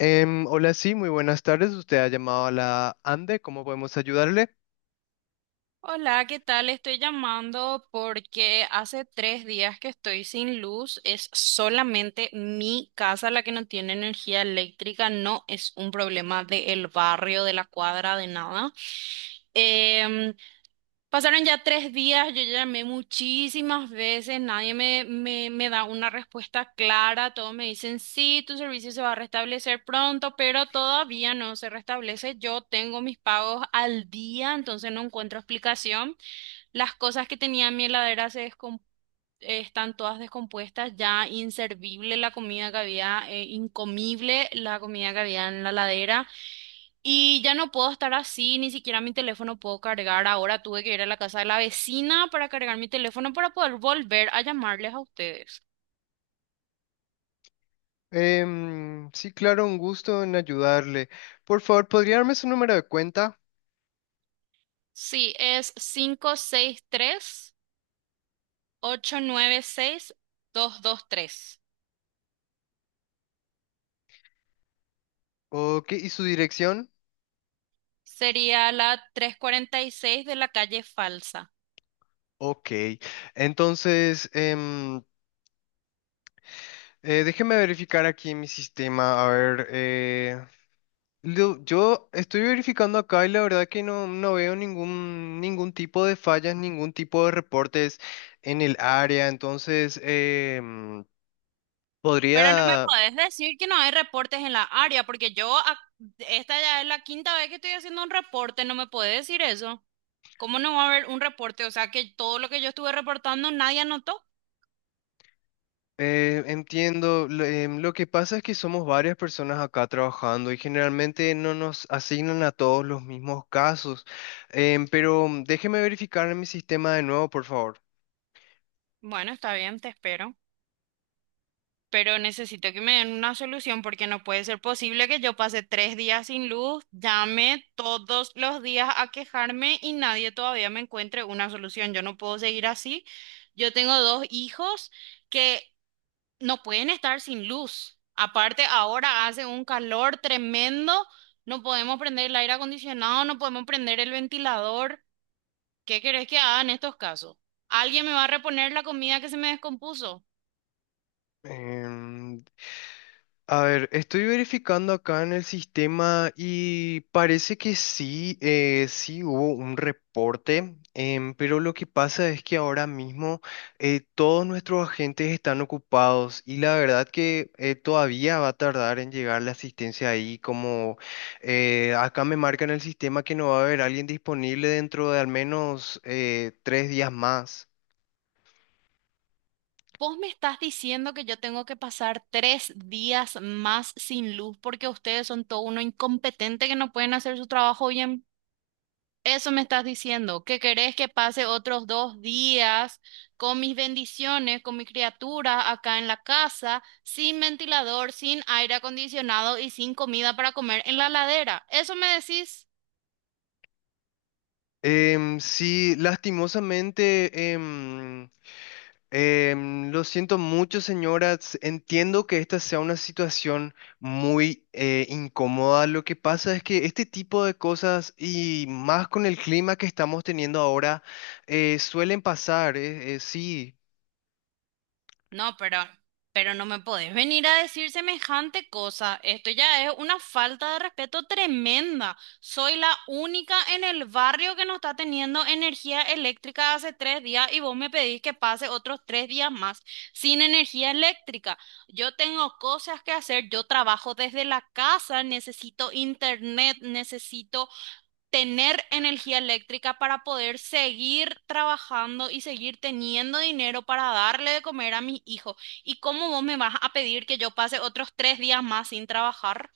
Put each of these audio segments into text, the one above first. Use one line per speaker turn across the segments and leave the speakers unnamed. Hola, sí, muy buenas tardes. Usted ha llamado a la ANDE. ¿Cómo podemos ayudarle?
Hola, ¿qué tal? Estoy llamando porque hace 3 días que estoy sin luz. Es solamente mi casa la que no tiene energía eléctrica. No es un problema del barrio, de la cuadra, de nada. Em, Pasaron ya 3 días, yo llamé muchísimas veces, nadie me da una respuesta clara. Todos me dicen, sí, tu servicio se va a restablecer pronto, pero todavía no se restablece. Yo tengo mis pagos al día, entonces no encuentro explicación. Las cosas que tenía en mi heladera están todas descompuestas, ya inservible la comida que había, incomible la comida que había en la heladera. Y ya no puedo estar así, ni siquiera mi teléfono puedo cargar. Ahora tuve que ir a la casa de la vecina para cargar mi teléfono para poder volver a llamarles a ustedes.
Sí, claro, un gusto en ayudarle. Por favor, ¿podría darme su número de cuenta?
Sí, es 5663896223.
Ok, ¿y su dirección?
Sería la 346 de la calle Falsa.
Ok. Entonces, déjeme verificar aquí en mi sistema. A ver, yo estoy verificando acá y la verdad que no veo ningún tipo de fallas, ningún tipo de reportes en el área. Entonces,
Pero no me
¿podría
podés decir que no hay reportes en la área, porque yo, esta ya es la quinta vez que estoy haciendo un reporte, no me podés decir eso. ¿Cómo no va a haber un reporte? O sea, que todo lo que yo estuve reportando nadie anotó.
Entiendo, lo que pasa es que somos varias personas acá trabajando y generalmente no nos asignan a todos los mismos casos. Pero déjeme verificar en mi sistema de nuevo, por favor.
Bueno, está bien, te espero, pero necesito que me den una solución porque no puede ser posible que yo pase 3 días sin luz, llame todos los días a quejarme y nadie todavía me encuentre una solución. Yo no puedo seguir así. Yo tengo dos hijos que no pueden estar sin luz. Aparte, ahora hace un calor tremendo, no podemos prender el aire acondicionado, no podemos prender el ventilador. ¿Qué querés que haga en estos casos? ¿Alguien me va a reponer la comida que se me descompuso?
Em, A ver, estoy verificando acá en el sistema y parece que sí, sí hubo un reporte, pero lo que pasa es que ahora mismo todos nuestros agentes están ocupados y la verdad que todavía va a tardar en llegar la asistencia ahí, como acá me marca en el sistema que no va a haber alguien disponible dentro de al menos tres días más.
Vos me estás diciendo que yo tengo que pasar 3 días más sin luz porque ustedes son todo uno incompetente que no pueden hacer su trabajo bien. Eso me estás diciendo, que querés que pase otros 2 días con mis bendiciones, con mi criatura acá en la casa, sin ventilador, sin aire acondicionado y sin comida para comer en la ladera. ¿Eso me decís?
Sí, lastimosamente, lo siento mucho, señoras. Entiendo que esta sea una situación muy incómoda. Lo que pasa es que este tipo de cosas, y más con el clima que estamos teniendo ahora, suelen pasar. Sí.
No, pero no me podés venir a decir semejante cosa. Esto ya es una falta de respeto tremenda. Soy la única en el barrio que no está teniendo energía eléctrica hace 3 días y vos me pedís que pase otros 3 días más sin energía eléctrica. Yo tengo cosas que hacer, yo trabajo desde la casa, necesito internet, necesito tener energía eléctrica para poder seguir trabajando y seguir teniendo dinero para darle de comer a mis hijos. ¿Y cómo vos me vas a pedir que yo pase otros 3 días más sin trabajar?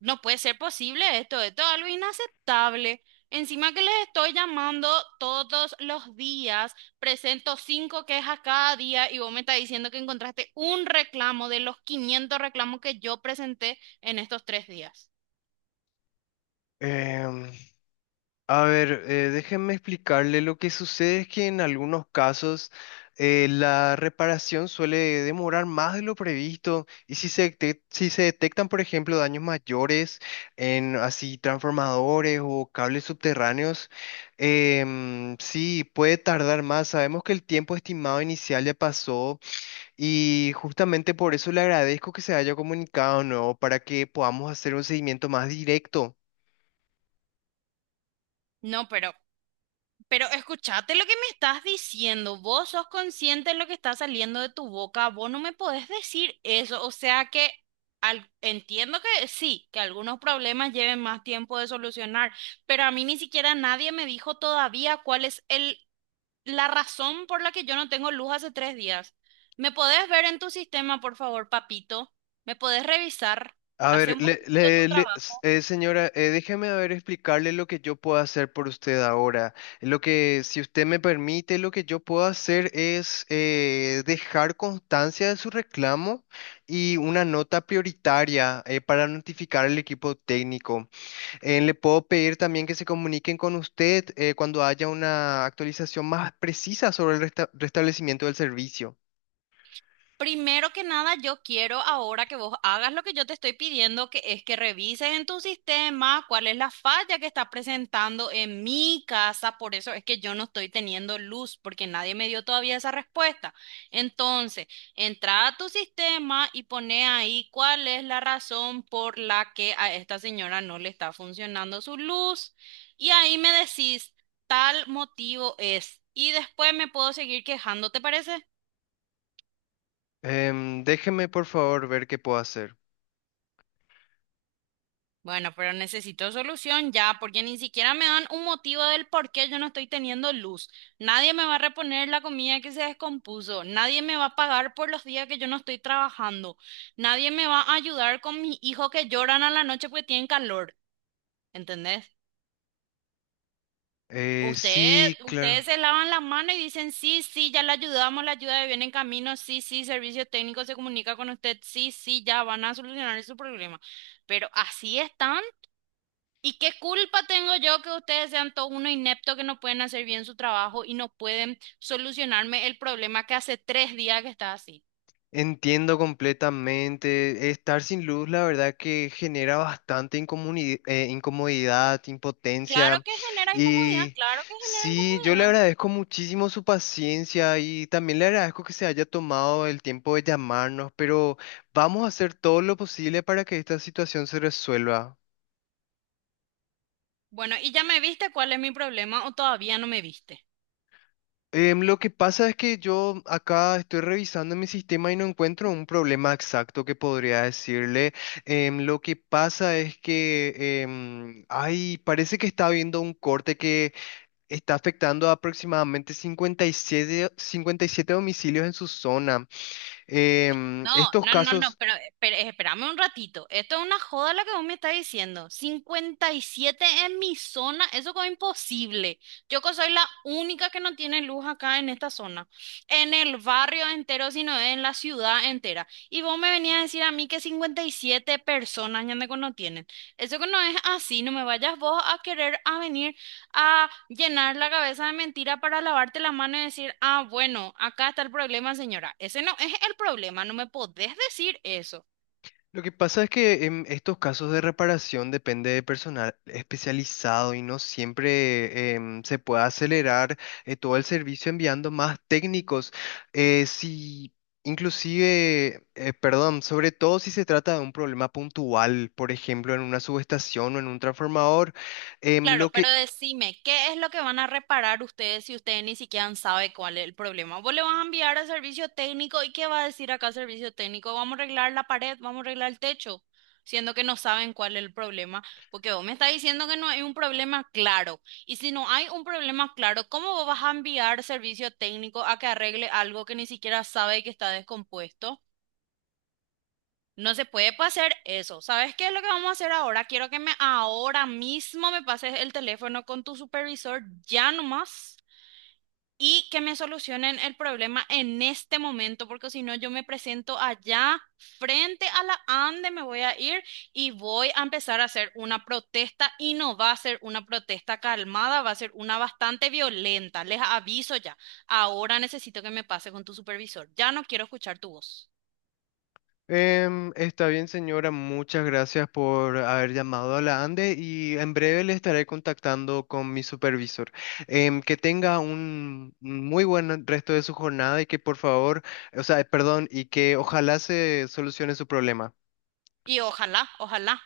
No puede ser posible esto, esto es algo inaceptable. Encima que les estoy llamando todos los días, presento cinco quejas cada día y vos me estás diciendo que encontraste un reclamo de los 500 reclamos que yo presenté en estos 3 días.
em, A ver, déjenme explicarle. Lo que sucede es que en algunos casos la reparación suele demorar más de lo previsto y si se detectan, por ejemplo, daños mayores en así transformadores o cables subterráneos, sí, puede tardar más. Sabemos que el tiempo estimado inicial ya pasó y justamente por eso le agradezco que se haya comunicado, ¿no? Para que podamos hacer un seguimiento más directo.
No, pero escuchate lo que me estás diciendo. Vos sos consciente de lo que está saliendo de tu boca. Vos no me podés decir eso. O sea que entiendo que sí, que algunos problemas lleven más tiempo de solucionar, pero a mí ni siquiera nadie me dijo todavía cuál es el, la razón por la que yo no tengo luz hace 3 días. ¿Me podés ver en tu sistema, por favor, papito? ¿Me podés revisar?
A
Hace
ver,
un poquito tu trabajo.
señora, déjeme a ver explicarle lo que yo puedo hacer por usted ahora. Lo que, si usted me permite, lo que yo puedo hacer es dejar constancia de su reclamo y una nota prioritaria para notificar al equipo técnico. Le puedo pedir también que se comuniquen con usted cuando haya una actualización más precisa sobre el restablecimiento del servicio.
Primero que nada, yo quiero ahora que vos hagas lo que yo te estoy pidiendo, que es que revises en tu sistema cuál es la falla que está presentando en mi casa. Por eso es que yo no estoy teniendo luz, porque nadie me dio todavía esa respuesta. Entonces, entra a tu sistema y pone ahí cuál es la razón por la que a esta señora no le está funcionando su luz. Y ahí me decís, tal motivo es. Y después me puedo seguir quejando, ¿te parece?
Déjeme, por favor, ver qué puedo hacer.
Bueno, pero necesito solución ya, porque ni siquiera me dan un motivo del por qué yo no estoy teniendo luz. Nadie me va a reponer la comida que se descompuso. Nadie me va a pagar por los días que yo no estoy trabajando. Nadie me va a ayudar con mis hijos que lloran a la noche porque tienen calor. ¿Entendés? Ustedes,
Sí, claro.
ustedes se lavan las manos y dicen, sí, sí, ya la ayudamos, la ayuda viene en camino, sí, sí, servicio técnico se comunica con usted, sí, sí, ya van a solucionar su problema. Pero así están. ¿Y qué culpa tengo yo que ustedes sean todo uno inepto que no pueden hacer bien su trabajo y no pueden solucionarme el problema que hace 3 días que está así?
Entiendo completamente. Estar sin luz, la verdad que genera bastante incomodidad, impotencia.
Claro que genera incomodidad,
Y
claro que genera
sí, yo le
incomodidad.
agradezco muchísimo su paciencia y también le agradezco que se haya tomado el tiempo de llamarnos, pero vamos a hacer todo lo posible para que esta situación se resuelva.
Bueno, ¿y ya me viste cuál es mi problema o todavía no me viste?
Lo que pasa es que yo acá estoy revisando mi sistema y no encuentro un problema exacto que podría decirle. Lo que pasa es que, ay, parece que está habiendo un corte que está afectando a aproximadamente 57 domicilios en su zona.
No,
Estos
no, no, no,
casos...
pero espérame un ratito. Esto es una joda lo que vos me estás diciendo. 57 en mi zona, eso es imposible. Yo que soy la única que no tiene luz acá en esta zona, en el barrio entero, sino en la ciudad entera. Y vos me venías a decir a mí que 57 personas ya no tienen. Eso que no es así, no me vayas vos a querer a venir a llenar la cabeza de mentira para lavarte la mano y decir, ah, bueno, acá está el problema, señora. Ese no es el problema, no me podés decir eso.
Lo que pasa es que en estos casos de reparación depende de personal especializado y no siempre se puede acelerar todo el servicio enviando más técnicos. Si, inclusive, perdón, sobre todo si se trata de un problema puntual, por ejemplo, en una subestación o en un transformador, em,
Claro,
lo
pero
que
decime, ¿qué es lo que van a reparar ustedes si ustedes ni siquiera saben cuál es el problema? ¿Vos le vas a enviar al servicio técnico y qué va a decir acá el servicio técnico? Vamos a arreglar la pared, vamos a arreglar el techo, siendo que no saben cuál es el problema, porque vos me estás diciendo que no hay un problema claro. Y si no hay un problema claro, ¿cómo vos vas a enviar servicio técnico a que arregle algo que ni siquiera sabe que está descompuesto? No se puede pasar eso. ¿Sabes qué es lo que vamos a hacer ahora? Quiero que me ahora mismo me pases el teléfono con tu supervisor ya nomás y que me solucionen el problema en este momento, porque si no yo me presento allá frente a la ANDE, me voy a ir y voy a empezar a hacer una protesta y no va a ser una protesta calmada, va a ser una bastante violenta. Les aviso ya. Ahora necesito que me pases con tu supervisor. Ya no quiero escuchar tu voz.
Está bien, señora. Muchas gracias por haber llamado a la ANDE y en breve le estaré contactando con mi supervisor. Que tenga un muy buen resto de su jornada y que por favor, y que ojalá se solucione su problema.
Y ojalá, ojalá.